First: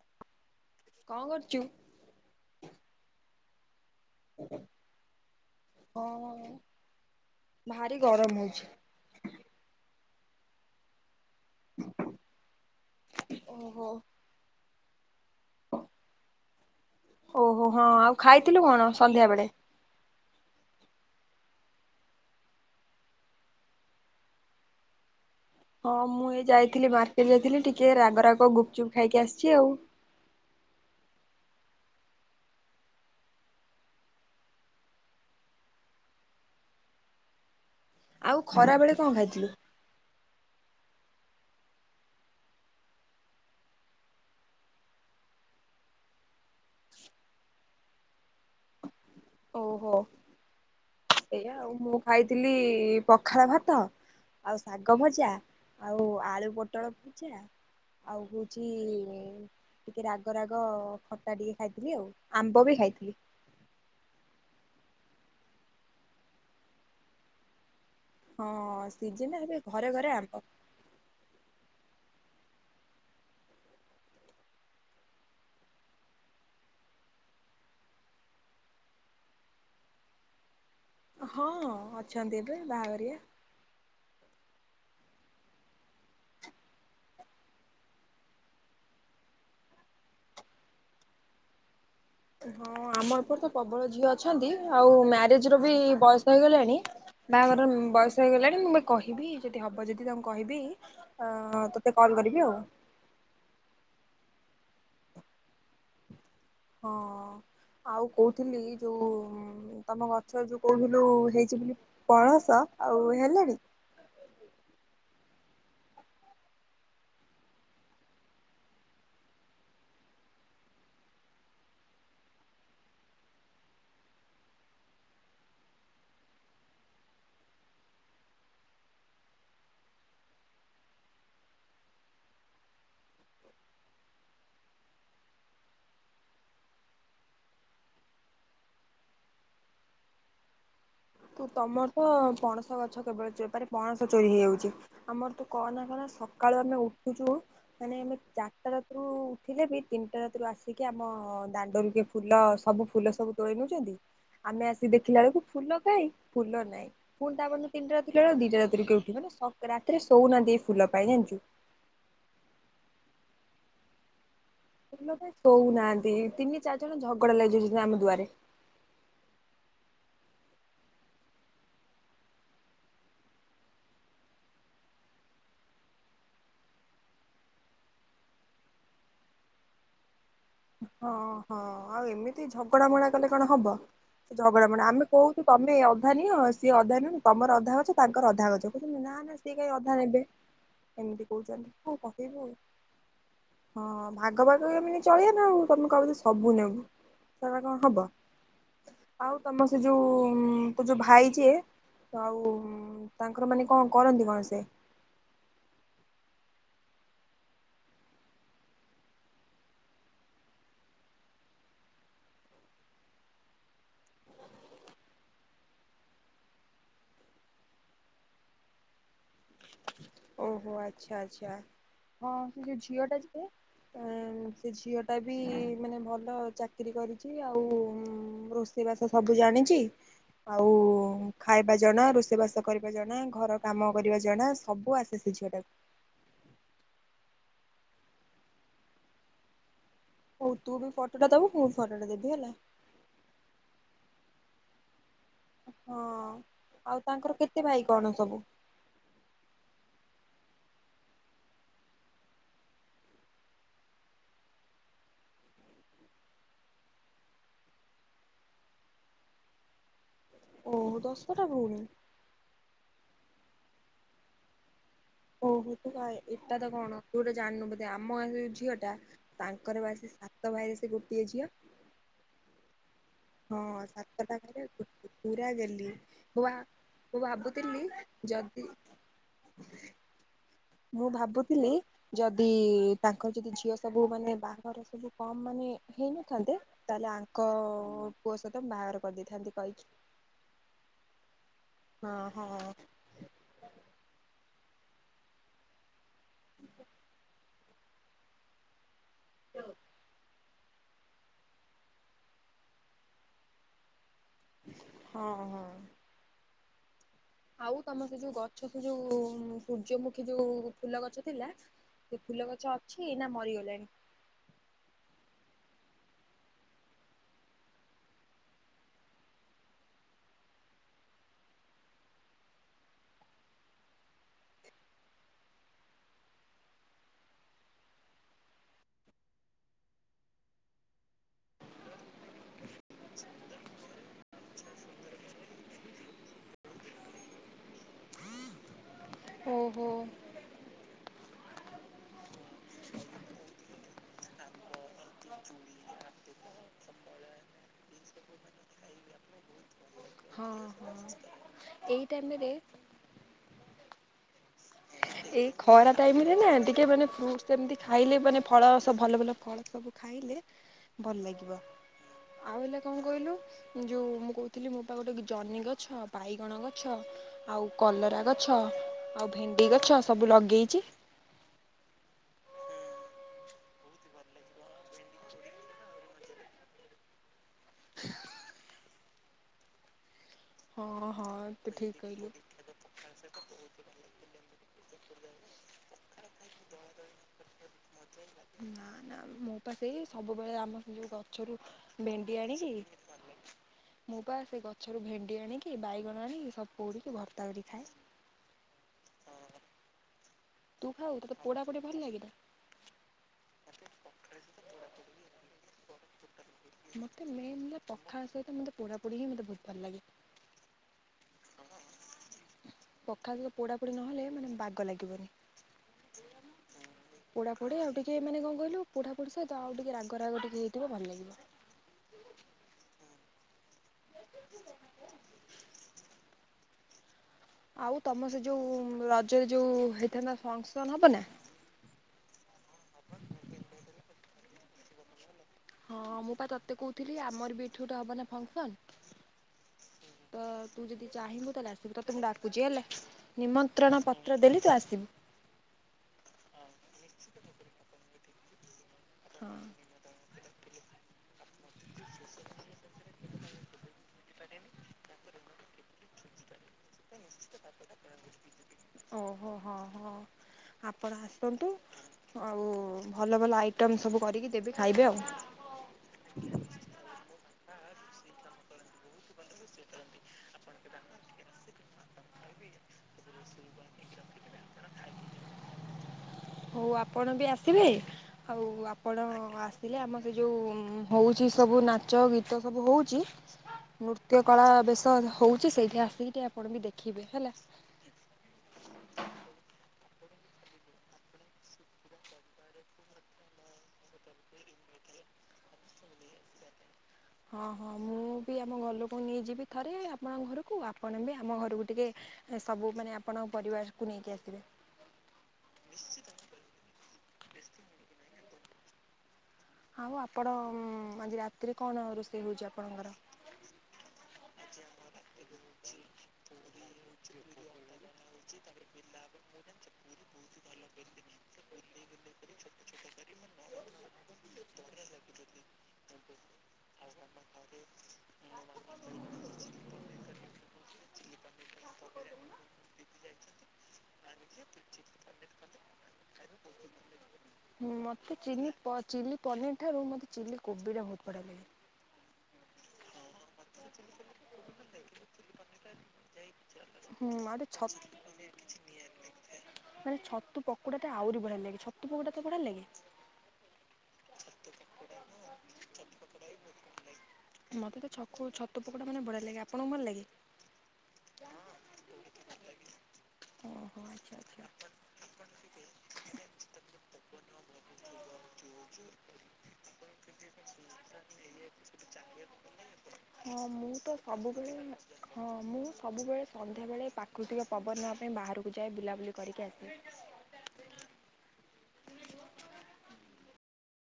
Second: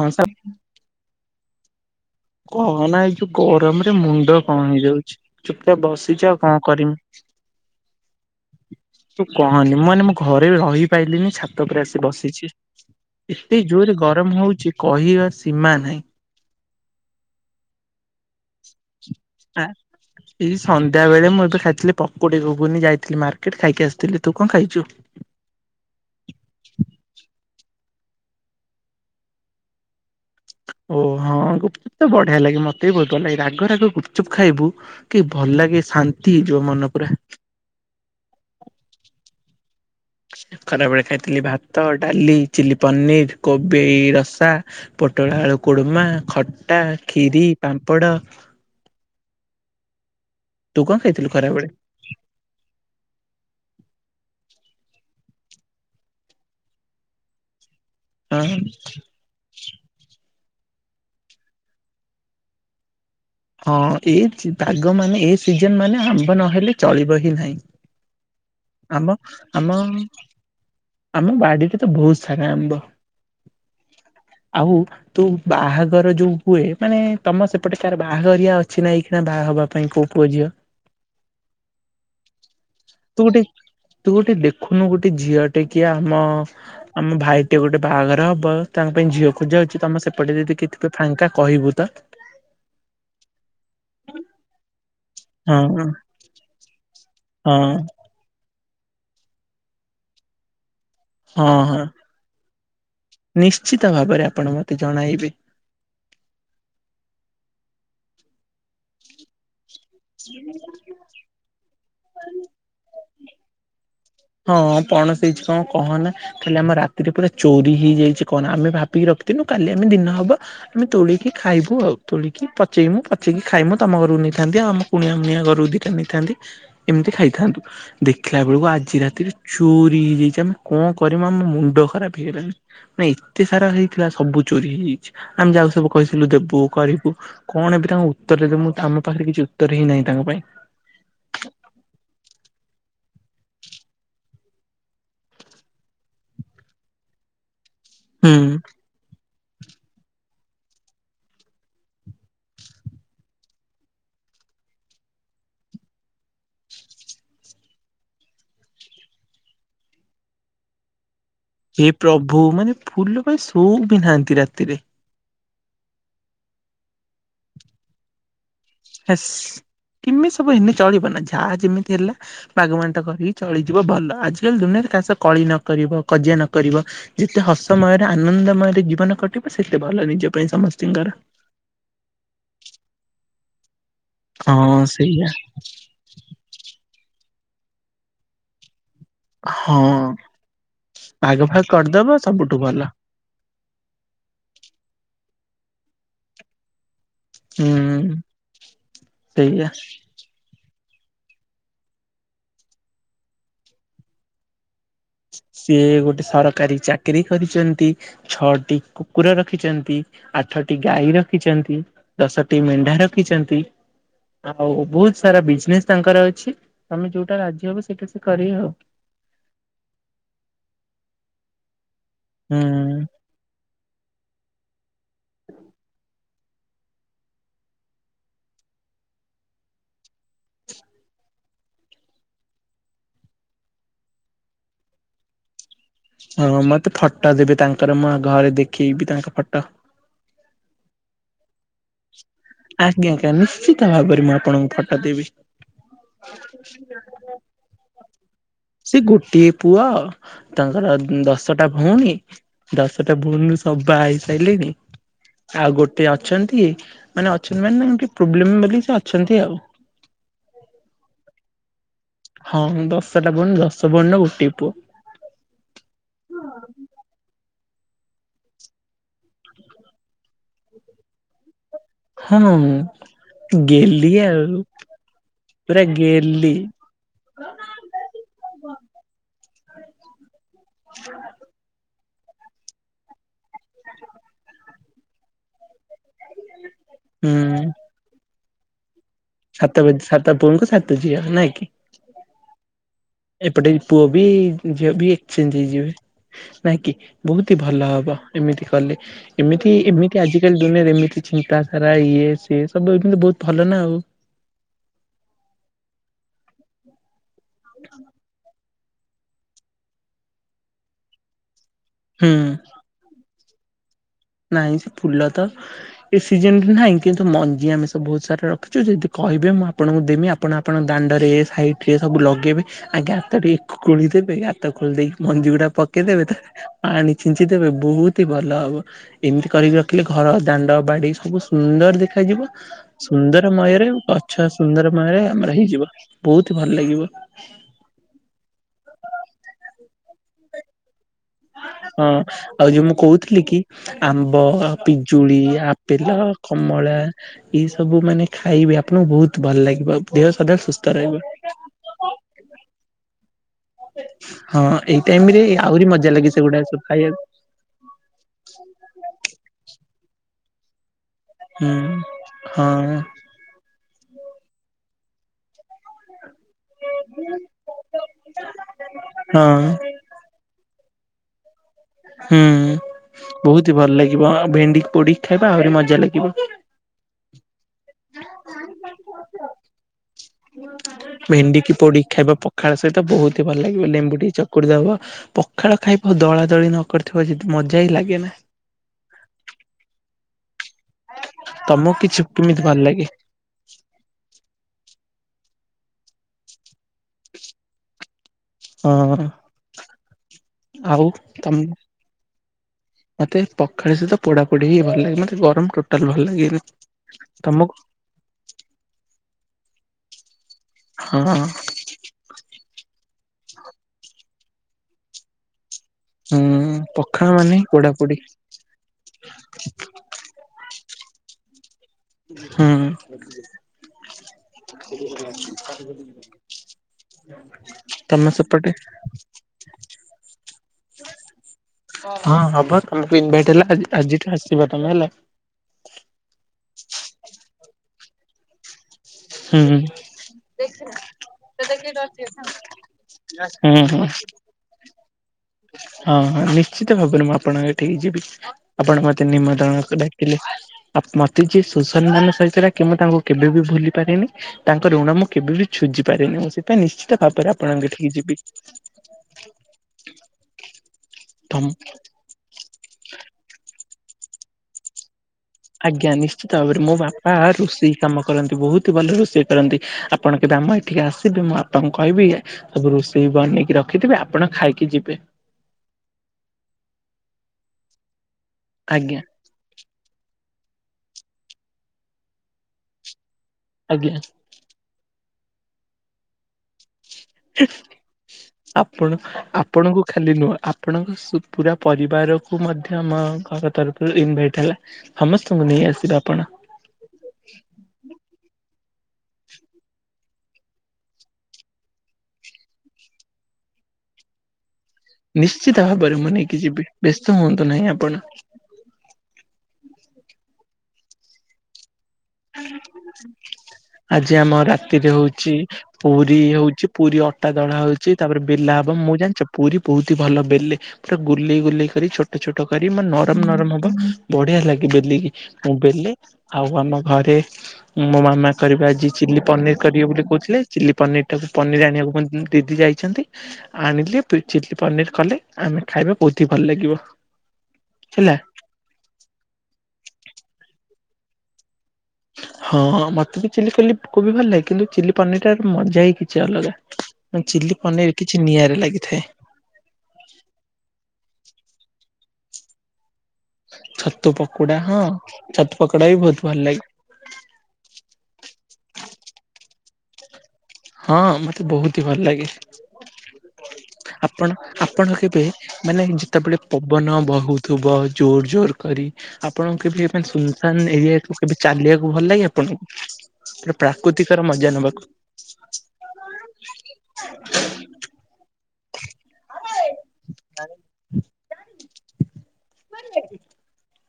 ହଁ ସ କଣ କରୁଚୁ? କହନା ଏଇ ଯଉ ଗରମ। ଏ ମୁଣ୍ଡ କଣ ହେଇଯାଉଚି ଚୁପଚାପ ବସିଚି ଆଉ ହଁ କଣ ଭାରି ଗରମ ହଉଛି। କରିମି। ତୁ କହନି ମୁଁ ମାନେ ମୋ ଘରେ ବି ରହିପାରିଲିନି ଛା ଉପରେ ଆସି ବସିଛି ଏତେ ଓହୋ ଜୋରରେ ଗରମ ହଉଛି କହିବା ସୀମା ନାହିଁ। ଓହୋ ହଁ ଆଉ ଖାଇଥିଲୁ କଣ? ସନ୍ଧ୍ୟା ବେଳେ? ହଁ ଏଇ ସନ୍ଧ୍ୟା ବେଳେ ମୁଁ ଏବେ ଖାଇଥିଲି ପକୁଡିକୁ ବୁନି ଯାଇଥିଲି ମାର୍କେଟ ଖାଇକି ଆସିଥିଲି ତୁ କଣ ଖାଇଛୁ ହଁ ମୁଁ ଏ ଯାଇଥିଲି ମାର୍କେଟ ଯାଇଥିଲି ଟିକେ ରାଗ ରାଗ ଗୁପଚୁପ୍ ଖାଇକି ଆସିଛି ଆଉ। ଓହଁ ଗୁପଚୁପ ତ ବଢିଆ ଲାଗେ ମତେ ବି ବହୁତ ଭଲ ଲାଗେ ରାଗ ରାଗ ଗୁପଚୁପ୍ ଖାଇବୁ କି ଭଲ ଲାଗେ ଶାନ୍ତି ହେଇଯିବ ମନ ପୁରା ଆଉ ଖରା ବେଳେ କଣ ଖାଇଥିଲୁ ଖରାବେଳେ ଖାଇଥିଲି ଭାତ ଡାଲି ଚିଲି ପନିର କୋବି ରସା ପୋଟଳ ଆଳୁ କୁଡମା ଖଟା ଖିରି ପାମ୍ପଡ଼ ଓହୋ ତୁ କଣ ଖାଇଥିଲୁ ସେଇଆ ଖରାବେଳେ? ଆଉ ମୁଁ ଖାଇଥିଲି ପଖାଳ ଭାତ ଆଉ ଶାଗ ଭଜା ଆଉ ଆଳୁ ପୋଟଳ ଭଜା ଆଉ ହଁ ହଉଛି ଟିକେ ରାଗ ରାଗ ଖଟା ଟିକେ ଖାଇଥିଲି, ଆଉ ଆମ୍ବ ବି ଖାଇଥିଲି। ହଁ ଏ ପାଗ ମାନେ ଏ ସିଜନ ମାନେ ଆମ୍ବ ନହେଲେ ଚଳିବ ହିଁ ନାହିଁ। ହଁ ଆମ ସିଜିନ ଏବେ ଆମ ଘରେ ଘରେ ଆମ୍ବ। ଆମ ବାଡିରେ ତ ବହୁତ ସାରା ଆମ୍ବ। ସ ଆଉ ତୁ ବାହାଘର ଯୋଉ ହୁଏ, ମାନେ ତମ ସେପଟେ କାହାର ବାହାଘରିଆ ଅଛି ନା ଏଇଖିଣା ବାହାହବାପାଇଁ କୋଉ ପୁଅ ଝିଅ ହଁ ଅଛନ୍ତି ଏବେ ବାହାଘରିଆ। ତୁ ଗୋଟେ ଦେଖୁନୁ ଗୋଟେ ଝିଅ ଟେ କିଏ ଆମ ଆମ ଭାଇ ଟେ ଗୋଟେ ବାହାଘର ହବ ତାଙ୍କ ପାଇଁ ଝିଅଖୋଜାହୋଉଛି ତମ ସେପଟେ ଯଦି କିଏ ଥିବେ ଫାଙ୍କା କହିବୁ ତ। ହଁ ଆମ ଏପଟେ ତ ପ୍ରବଳ ଝିଅ ଅଛନ୍ତି ଆଉ ମ୍ୟାରେଜ ର ହଁ ବି ହଁ ବୟସ ହେଇଗଲାଣି। ବାହାଘର ବୟସ ହେଇଗଲାଣି, ମୁଁ କହିବି ଯଦି ହବ ଯଦି ତାଙ୍କୁ କହିବି ହଁ ତୋତେ କଲ୍ କରିବି ଆଉ। ନିଶ୍ଚିତ ଭାବରେ ଆପଣ ମତେ ଜଣାଇବେ। ହଁ ଆଉ କହୁଥିଲି, ଯୋଉ ତମ ଗଛରେଯୋଉ କହୁଥିଲୁ ହେଇଛି ବୋଲି ପଣସ ଆଉ ହେଲାଣି। ହଁ ପଣସ ହେଇଛି କଣ କହ ନା କାଲି ଆମ ରାତିରେ ପୁରା ଚୋରି ହେଇଯାଇଛି କହନା, ଆମେ ଭାବିକି ରଖିିଥିନୁ କାଲି ଆମେ ଦିନ ହବ ଆମେ ତୋଳିକି ଖାଇବୁ, ଆଉ ତୋଳିକି ପଚେଇମୁ, ପଚେଇକି ଖାଇମୁ ତମ ଘରୁକୁ ନେଇଥାନ୍ତି ଆଉ ଆମ କୁଣିଆ ମୁୁଣିଆ ଘରୁ ଦିଇଟା ନେଇଥାନ୍ତି ଏମିତି ଖାଇଥାନ୍ତୁ ଦେଖିଲା ବେଳକୁ ଆଜି ରାତି ସେଥିରେ ଚୋରି ହେଇଯାଇଛି ଆମେ କଣ କରିମୁ ଆମ ମୁଣ୍ଡ ଖରାପ ହେଇଗଲାଣି। ନାଇଁ ଏତେ ସାରା ହେଇଥିଲା ସବୁ ଚୋରି ହେଇଯାଇଛି ଆମେ ଯାହାକୁ ସବୁ କହିଥିଲୁ ଦେବୁ କରିବୁ। କଣ ଏବେ ତାଙ୍କୁ ଉତ୍ତର ଦେମୁଁ ଆମ ପାଖରେ କିଛି ଉତ୍ତର ହିଁ ନାହିଁ ତାଙ୍କ ପାଇଁ। ତୁ ତମର ତ ପଣସ ଗଛ କେବଳ ପଣସ ଚୋରି ହେଇଯାଉଛି। ଆମର ତ କହନା କହନା ସକାଳୁ ଆମେ ଉଠୁଛୁ ମାନେ ଆମେ ହୁଁ ଚାରିଟା ରାତିରୁ ଉଠିଲେ ବି ତିନିଟା ରାତିରୁ ଆସିକି ଆମ ଦାଣ୍ଡରୁ କିଏ ଫୁଲ ସବୁ ଫୁଲ ସବୁ ତୋଳି ନେଉଛନ୍ତି। ଆମେ ଆସିକି ଦେଖିଲା ବେଳକୁ ଫୁଲ କାଇଁ! ଫୁଲ ନାଇ ପୁଣି ତାପର ଦିନ ତିନିଟା ବେଳକୁ ଦିଟା ରାତିରୁ କିଏ ଉଠିବ ମାନେ ରାତିରେ ଶୋଉନାହାନ୍ତି ଏଇ ଫୁଲ ପାଇଁ ଜାଣିଛୁ। ହେ ପ୍ରଭୁ ମାନେ ଫୁଲ ପାଇଁ ସଉ ବି ନାହାନ୍ତି ରାତିରେ। ଇଲ ସେ ଶୋଉନାହାନ୍ତି ତିନି ଚାରି ଜଣ ଝଗଡା ଲାଗିଯାଉଛନ୍ତି ଆମ ଦୁଆରେ। ହେସ୍ କିମିତି ସବୁ ହେନେ ଚଳିବ ନା ଯାହା ଯେମିତି ହେଲେ ଭାଗବାଣ୍ଟ କରିକି ଚଳିଯିବ ଭଲ, ଆଜିକାଲି ଦୁନିଆରେ କାହା ସହ କଳି ନକରିବ କଜିଆ ନ କରିବ ଯେତେ ହସମୟରେ ଆନନ୍ଦମୟରେ ଜୀବନ କଟିବ ସେତେ ଭଲ ନିଜପାଇଁ ହଁ ହଁ ଆଉ ଏମିତି ଝଗଡା ମଗଡା କଲେ କଣ ହବ? ଝଗଡା ହଁ ମଡା ଆମେ ସେଇଆ କୋଉଠୁ ତମେ ଅଧା ନିିଅ ସିଏ ଅଧା ନିଅନ୍ତୁ। ତମର ଅଧା ଗଛ ତାଙ୍କର ଅଧା ଗଛ। କହୁଛନ୍ତି ନା ସିଏ କାହିଁ ହଁ ଅଧା ନେବେ ଏମିତି ଭାଗ ଭାଗ କହୁଛନ୍ତି? କ'ଣ କରିଦବ କହିବୁ ଆଉ? ସବୁଠୁ ଭଲ ହଁ ଭାଗ ବାଣ୍ଟ ହେଇକି ଚଳିବ ନା ଆଉ ତମେ କହିବ ସବୁନବୁ। କ'ଣ ହବ? ହୁଁ। ଆଉ ସେଇଆ ତମର ସେ ଯୋଉ ତୋ ଯୋଉ ଭାଇ ଯିଏ ଆଉ ତାଙ୍କର ମାନେ କ'ଣ କରନ୍ତି କ'ଣ ସେ? ସିଏ ଗୋଟେ ସରକାରୀ ଚାକିରୀ କରିଛନ୍ତି। ଛଅଟି କୁକୁର ରଖିଛନ୍ତି। ଆଠଟି ଗାଈ ରଖିଛନ୍ତି। ଦଶଟି ମେଣ୍ଢା ରଖିଛନ୍ତି। ଆଉ ବହୁତ ସାରା ବିଜନେସ୍ ତାଙ୍କର ଅଛି, ତମେ ଯୋଉଟା ରାଜି ହବ ସେଇଟା ସେ କରିବେ ହଉ। ଓହୋ ଆଚ୍ଛା ଆଚ୍ଛା ହଁ ହୁଁ ଝିଅ ଟା ଯିବ। ସେ ଝିଅଟା ବି ମାନେ ଭଲ ଚାକିରିୀ କରିଛି। ଆଉ ମୁଁ ରୋଷେଇ ବାସ ସବୁ ଜାଣିଚି। ଆଉ ଖାଇବା ଜଣା ରୋଷେଇ ବାସ କରିବା ଜଣା ଘର କାମ କରିବା ଜଣା ସବୁ ଆସେ। ସେ ଝିଅ ଟା କୁ ହଁ ମତେ ଫଟ ଦେବେ। ତାଙ୍କର ମୁଁ ଘରେ ଦେଖେଇବି ତାଙ୍କ ଫଟ। ହଉ ତୁ ବି ଫଟୋ ଟା ଦବୁ। ମୁଁ ଫଟୋ ଟା ଦେବି ହେଲା। ଆଜ୍ଞା ଆଜ୍ଞା। ନିଶ୍ଚିତ ଭାବରେ ମୁଁ ଆପଣଙ୍କୁ ଫଟୋ ଦେବି। ହଁ, ଆଉ ତାଙ୍କର କେତେ ଭାଇ କ'ଣ ସବୁ? ସେ ଗୋଟିଏ ପୁଅ, ତାଙ୍କର ଦଶଟା ଭଉଣୀ। ଦଶଟା ଭଉଣରୁ ସବୁ ବାହା ହେଇସାରିଲେଣି। ଆଉ ଗୋଟେ ଅଛନ୍ତି। ମାନେ ଅଛନ୍ତି। ମାନେ ଟିକେ ପ୍ରୋବ୍ଲେମ ବୋଲି ସେ ଅଛନ୍ତ। ଆଉ ଓହୋ! ଦଶ ଟା ଭଉଣୀ! ହଁ, ଦଶଟା ଭଉଣୀ, ଦଶ ଭଉଣୀ ର ଗୋଟେ ପୁଅ। ଓହୋ। ତୁ ଏଇଟା ତ କ'ଣ, ତୁ ଗୋଟେ ଜାଣିନୁ ବୋଧେ। ଆମ ଝିଅ ଟା, ତାଙ୍କର ବା ସେ ସାତ ଭାଇରେ, ସେ ଗୋଟିଏ ଝିଅ। ହଁ। ହଁ ଗେଲି ସାତଟା ଆଉ ଭାଇରେ ପୁରା ପୁରା ଗଲି ଗେଲି। ୱାଉ। ମୁଁ ଭାବୁଥିଲି। ଯଦି! ମୁଁ ଭାବୁଥିଲି! ଯଦି ତାଙ୍କର ଯଦି ଝିଅ ସବୁ ମାନେ ବାହାଘର ସବୁ କମ ମାନେ ହେଇନଥାନ୍ତେ। ତାହେଲେ, ହୁଁ ଆଙ୍କ ପୁଅ ସହିତ ବାହାଘର। କରିଦେଇଥାନ୍ତି ସାତ କହିକି। ବେଦି, ସାତ ପୁଅଙ୍କୁ ସାତ ଝିିଅ ନାଇଁ କି? ହଁ, ହଁ। ଏପଟେ ପୁଅ ବି ଝିଅ ବି ଏକ୍ସଚେଞ୍ଜ ହେଇଯିବେ। ନାଆଁ କି ବହୁତ ଭଲ ହବ। ଏମିତି କଲେ, ଏମିତି, ଏମିତି ଆଜି ଦୁନିଆରେ ଏମିତି ଚିନ୍ତା ଧାରା ଇଏ ସିଏ ସବୁ ଏମିତି ବହୁତ ଭଲ ନା ଆଉ। ହଁ, ହଁ। ଆଉ ତମର ସେ ଯୋଉ ଗଛ ସେ ଯୋଉ ସୂର୍ଯ୍ୟମୁଖୀ ଯୋଉ ଫୁଲ ଗଛ ଥିଲା। ସେ ହୁଁ ଫୁଲ ଗଛ ଅଛି। ନା ମରିଗଲାଣି। ନାହିଁ ସେ ଫୁଲ ତ ଏ ସିଜନରେ ନାହିଁ, କିନ୍ତୁ ମଞ୍ଜି ଆମେ ସବ ବହୁତ ସାରା ରଖିଚୁ। ଯଦି କହିବେ ମୁଁ ଆପଣଙ୍କୁ ଦେମି। ଆପଣ, ଆପଣଙ୍କ ଦାଣ୍ଡରେ, ସାଇଡ଼ରେ, ସବୁ ଲଗାଇବେ। ଆଜ୍ଞା ଗାତ ଟିକେ ଖୋଳିଦେବେ ଗାତ ଖୋଳି ଦେଇେ କି ମଞ୍ଜି ଗୁଡା ପକେଇଦେବେ। ତା ପାଣି ଛିଞ୍ଚି ଦେବେ, ବହୁତି ହି ଭଲ ହବ। ଏମିତି କରିକି ରଖିଲେ, ଘର, ଦାଣ୍ଡ, ବାଡି, ସବୁ ସୁନ୍ଦର ଦେଖାଯିବ। ସୁନ୍ଦରମୟରେ, ଗଛ ସୁନ୍ଦରମୟରେ, ଆମର ହେଇଯିବ। ବହୁତ ହି ଭଲ ଲାଗିବ। ଓହୋ! ହଁ। ଆଉ ଯୋଉ, ମୁଁ କହୁଥିଲି କି? ଆମ୍ବ, ପିଜୁଳି, ଆପେଲ, କମଳା, ଏଇ ସବୁ ମାନେ ଖାଇବେ। ଆପଣଙ୍କୁ ବହୁତ ଭଲ ଲାଗିବ। ଦେହ, ହଁ ସଦାବେଳେ ହଁ ସୁସ୍ଥ ରହିବ। ଏଇ ଟାଇମରେ। ହଁ ଏଇ ଟାଇମ ରେ ଆହୁରି ମଜା ଲାଗେ ସେଗୁଡା ସବୁ ଖାଇବାକୁ। ସେମିତି ଖାଇଲେ ମାନେ ଫଳ ସବୁ ଭଲ ଭଲ ଫଳ କଣ ସବୁ ଖାଇଲେ ଭଲ ଲାଗେ। ହୁଁ। ଆଉ ହେଲା ହଁ କଣ କହିଲୁ ଯୋଉ ମୁଁ କହୁଥିଲି ମୋ ପା ଜହ୍ନିଗଛ ବାଇଗଣ ଗଛ ଆଉ କଲରା ଗଛ ଆଉ ହଁ ଭେଣ୍ଡି ଗଛ ସବୁ ଲଗେଇଛି। ହୁଁ ବହୁତି ହି ଭଲ ଲାଗିବ ଭେଣ୍ଡି ପୋଡିକି ଖାଇବା ଆହୁରି ମଜା ଲାଗିବ। ହଁ ହଁ ଭେଣ୍ଡି କି ତୁ ଠିକ୍ ପୋଡିକି କହିଲୁ। ଖାଇବା ପଖାଳ ସହିତ ବହୁତ ହି ଭଲ ଲାଗିବ ଲେମ୍ବୁଟିକେ ଚକୁଟି ଦବ ପଖାଳ ଖାଇବ ଦଳା ଦଳି ନ କରିଥିବ ଯଦି ମଜା ହିଁ ଲାଗେ ନା। ନା ନା ମୁଁ ପା ସେଇ ସବୁବେଳେ ଆମ ଯୋଉ ଗଛରୁ ତମକୁ କିଛି ଭେଣ୍ଡି କେମିତି ଆଣିକି ଭଲ ଲାଗେ ମୁଁ ପା ସେ ଗଛରୁ ଭେଣ୍ଡି ଆଣିକି ବାଇଗଣ ଆଣିକି ସବୁ ପୋଡି କି ଭର୍ତ୍ତା କରିକି ଖାଏ। ହଁ। ତୁ ଆଉ ଖାଉ ତତେ ତମ ପୋଡା ପଡ଼ି ଭଲ ଲାଗେ। ମତେ ପଖାଳ ସହିତ ପୋଡା ପୋଡି ହି ଭଲ ଲାଗେ ମତେ ଗରମ ଟୋଟାଲ ଭଲ ଲାଗେନି। ମୋତେ ତମକୁ ମେନ ପଖାଳ ସହିତ ମୋତେ ପୋଡା ପୋଡ଼ି ହିଁ ମୋତେ ବହୁତ ଭଲ ଲାଗେ। ହଁ। ପଖାଳ ସହିତ ପୋଡ଼ାପୋଡ଼ି ନହେଲେ ମାନେ ବାଗ ଲାଗିବନି। ହୁଁ ପଖାଳ ପୋଡ଼ା ମାନେ ପୋଡି ଆଉ ପୋଡାପୋଡି ଟିକେ ମାନେ କଣ କହିଲୁ ପୋଡ଼ା ପୋଡି ସହିତ ଆଉ ଟିକେ ରାଗ। ରାଗ ରାଗ ଟିକେ ହେଇଥିବ ଭଲ ଲାଗିବ। ହୁଁ। ଆଉ ତମ ସେ ଯୋଉ ରଜରେ ଯୋଉ ହେଇଥାନ୍ତା ଫଙ୍କସନ ହବ ନା। ହଁ ହବ ତମକୁ ଇନଭାଇଟ ହେଲା ଆଜିଠୁ ଆସିବ ତମେ ହେଲା। ହଁ ମୁଁ ପା ତତେ କହୁଥିଲି ଆମର ବି ଏଠୁ ଗୋଟେ ହବ ନା ଫଙ୍କସନ। ହୁଁ ହୁଁ ତ ତୁ ଯଦି ଚାହିଁବୁ ତାହେଲେ ଆସିବୁ ତତୋ ମୁଁ ଡାକୁଚି ହେଲା। ନିମନ୍ତ୍ରଣ ହୁଁ ପତ୍ର ଦେଲି ତୁ ଆସିବୁ। ହଁ ହଁ ନିଶ୍ଚିତ ଭାବରେ ମୁଁ ଆପଣଙ୍କ ଏଠି ଯିବି ଆପଣ ମତେ ହଁ ନିମନ୍ତ୍ରଣ କଲେ। ଆ ମତେ ଯିଏ ସୁ ସମ୍ମାନ ସହିତ ଡାକେ ମୁଁ ତାଙ୍କୁ କେବେ ବି ଭୁଲି ପାରିନି। ତାଙ୍କର ଋଣ ମୁଁ କେବେ ବିି ସୁଜି ପାରେନି ମୁଁ ସେଥିପାଇଁ ନିଶ୍ଚିତ ଭାବରେ ଆପଣଙ୍କ ଏଠିକି ଯିବି। ଓହୋ ହଁ ହଁ। ଆପଣ ତମ ଆସନ୍ତୁ ଆଉ ଭଲ ଭଲ ଆଇଟମ୍ ସବୁ କରିକି ଦେବେି ଖାଇବେ ଆଉ। ଆଜ୍ଞା ନିଶ୍ଚିତ ଭାବରେ ମୋ ବାପା ରୋଷେଇ କାମ କରନ୍ତି ବୋହୁତ ଭଲ ରୋଷେଇ କରନ୍ତି। ଆପଣ କେବେ ଆମ ଏଇଠିକି ଆସିବେ ମୁଁବାପାଙ୍କୁ କହିବି ସବୁ ରୋଷେଇ ବନେଇକି ରଖିଥିବେ ଆପଣ ଖାଇକି ଯିବେ। ହଉ ଆପଣ ବି ଆସିବେ ଆଉ ଆପଣ ଆଜ୍ଞା ଆ ଆମ ସେ ଯୋଉ ହୋଉଚି ସବୁ ନାଚ ଗୀତ ସବୁ ହୋଉଚି ଆଜ୍ଞା ନୃତ୍ୟ କଳା ବେଶ ହଉଚି ସେଇଠି ଆସିକି ଟିକେ ଆପଣ ବି ଦେଖିବେ। ହେଲା। ଆପଣ ଆପଣଙ୍କୁ ଖାଲି ନୁହେଁ ଆପଣଙ୍କ ପୁରା ପରିବାରକୁ ମଧ୍ୟ ଆମ ଘର ତରଫରୁ ଇନଭାଇଟ ହେଲା ସମସ୍ତଙ୍କୁ ନେଇ ଆସିବେ ଆପଣ। ହଁ ହଁ ମୁଁ ବି ଆମ ଘ ଲୋକ ନେଇଯିବି ଥରେ ଆପଣଙ୍କ ଘରକୁ ଆପଣ ବି ଆମ ଘରକୁ ଟିକେ ସବୁ ମାନେ ଆପଣଙ୍କ ପରିବାରକୁ ନେଇକି ଆସିବେ। ନିଶ୍ଚିତ ଭାବରେ ମୁଁ ନେଇକି ଯିବି ବ୍ୟସ୍ତ ହୁଅନ୍ତୁ ନାହିଁ ଆପଣ। ଆଉ ଆପଣ ଆଜି ରାତିରେ କଣ ରୋଷେଇ ହଉଚି ଆପଣଙ୍କର। ଆଜି ଆମ ରାତିରେ ହଉଚି ପୁରୀ ହଉଚି ପୁରୀ ଅଟା ଦଳା ହଉଚି। ତାପରେ ବେଲା ହବ ମୁଁ ଜାଣିଚ ପୁରୀ ବହୁତ ହି ଭଲ ବେଲେ। ପୁରା ଗୁଲେଇ ଗୁଲେଇ କରି ଛୋଟ ଛୋଟ କରି ମ ନରମ ନରମ ହବ ବଢିଆ ଲାଗେ ବେଲିକି। ମୁଁ ବେଲେ ଆଉ ଆମ ଘରେ ମୋ ମାମା କରିବେ ଆଜି ଚିଲି ପନିର କରିବେ ବୋଲି କହୁଥିଲେ ଚିଲି ପନିର ଟାକୁ ପନିର ଆଣିବାକୁ ମୁ ଦିଦି ଯାଇ ଆଣିଲେ ଚିଲି ପନିର କଲେ ଆମେ ଖାଇବା ବହୁତ ହି ଭଲ ଲାଗିବ। ଉଁ ହେଲା। ମତେ ଚିନି ପ ଚିଲି ପନିରଠାରୁ ମତେ ଚିଲି କୋବିଟା ବୋହୁତ ବଢିଆ ଲାଗେ। ହଁ ମତେ ବି ଚିଲି କୋଲି କୋବି ଭଲଲାଗେ କିନ୍ତୁ ଚିଲି ପନିରଟାରେ ମଜା ହି କିଛି ଅଲଗା। ହୁଁ ଆଉ ମାନ ଗୋଟେ ଛ ଚିଲି ପନିର କିଛି ନିଆଁରେ ଲାଗିଥାଏ। ମାନେ ଛତୁ ପକୋଡାଟା ଆହୁରି ବଢିଆ ଲାଗେ ଛତୁ ପକୋଡା ତ ବଢିଆ ଲାଗେ। ଛତୁ ପକୋଡା ହଁ ଛତୁ ପକୋଡା ବି ବୋହୁତ ଭଲ ଲାଗେ। ମତେ ତ ଛକୁ ଛତୁ ପୋକୋଡ଼ା ମାନେ ବଢିଆ ଲାଗେ ଆପଣଙ୍କୁ ଭଲ ଲାଗେ? ହଁ ମତେ ବୋହୁତ ହି ଭଲ ଲାଗେ। ଓହୋ। ଆଚ୍ଛା ଆପଣ ଆଚ୍ଛା ଆପଣ କେବେ ମାନେ ଯେତେବେଳେ ପବନ ବୋହୁଥିବ ଜୋର ଜୋର କରି ଆପଣଙ୍କୁ କେବେ ମାନେ ସୁନସାନ୍ ଏରିଆକୁ କେବେ ଚାଲିବାକୁ ଭଲ ଲାଗେ ଆପଣଙ୍କୁ? ହଁ ମୁଁ ତ ପ୍ରାକୃତିକର ମଜା ସବୁବେଳେ ନବାକୁ। ହଁ ମୁଁ ସବୁବେଳେ ସନ୍ଧ୍ୟାବେଳେ ପ୍ରାକୃତିକ ପବନ ନବା ପାଇଁ ବାହାରୁ କୁ ଯାଏ ବୁଲାବୁଲି କରିକି ଆସେ। ଗାଁର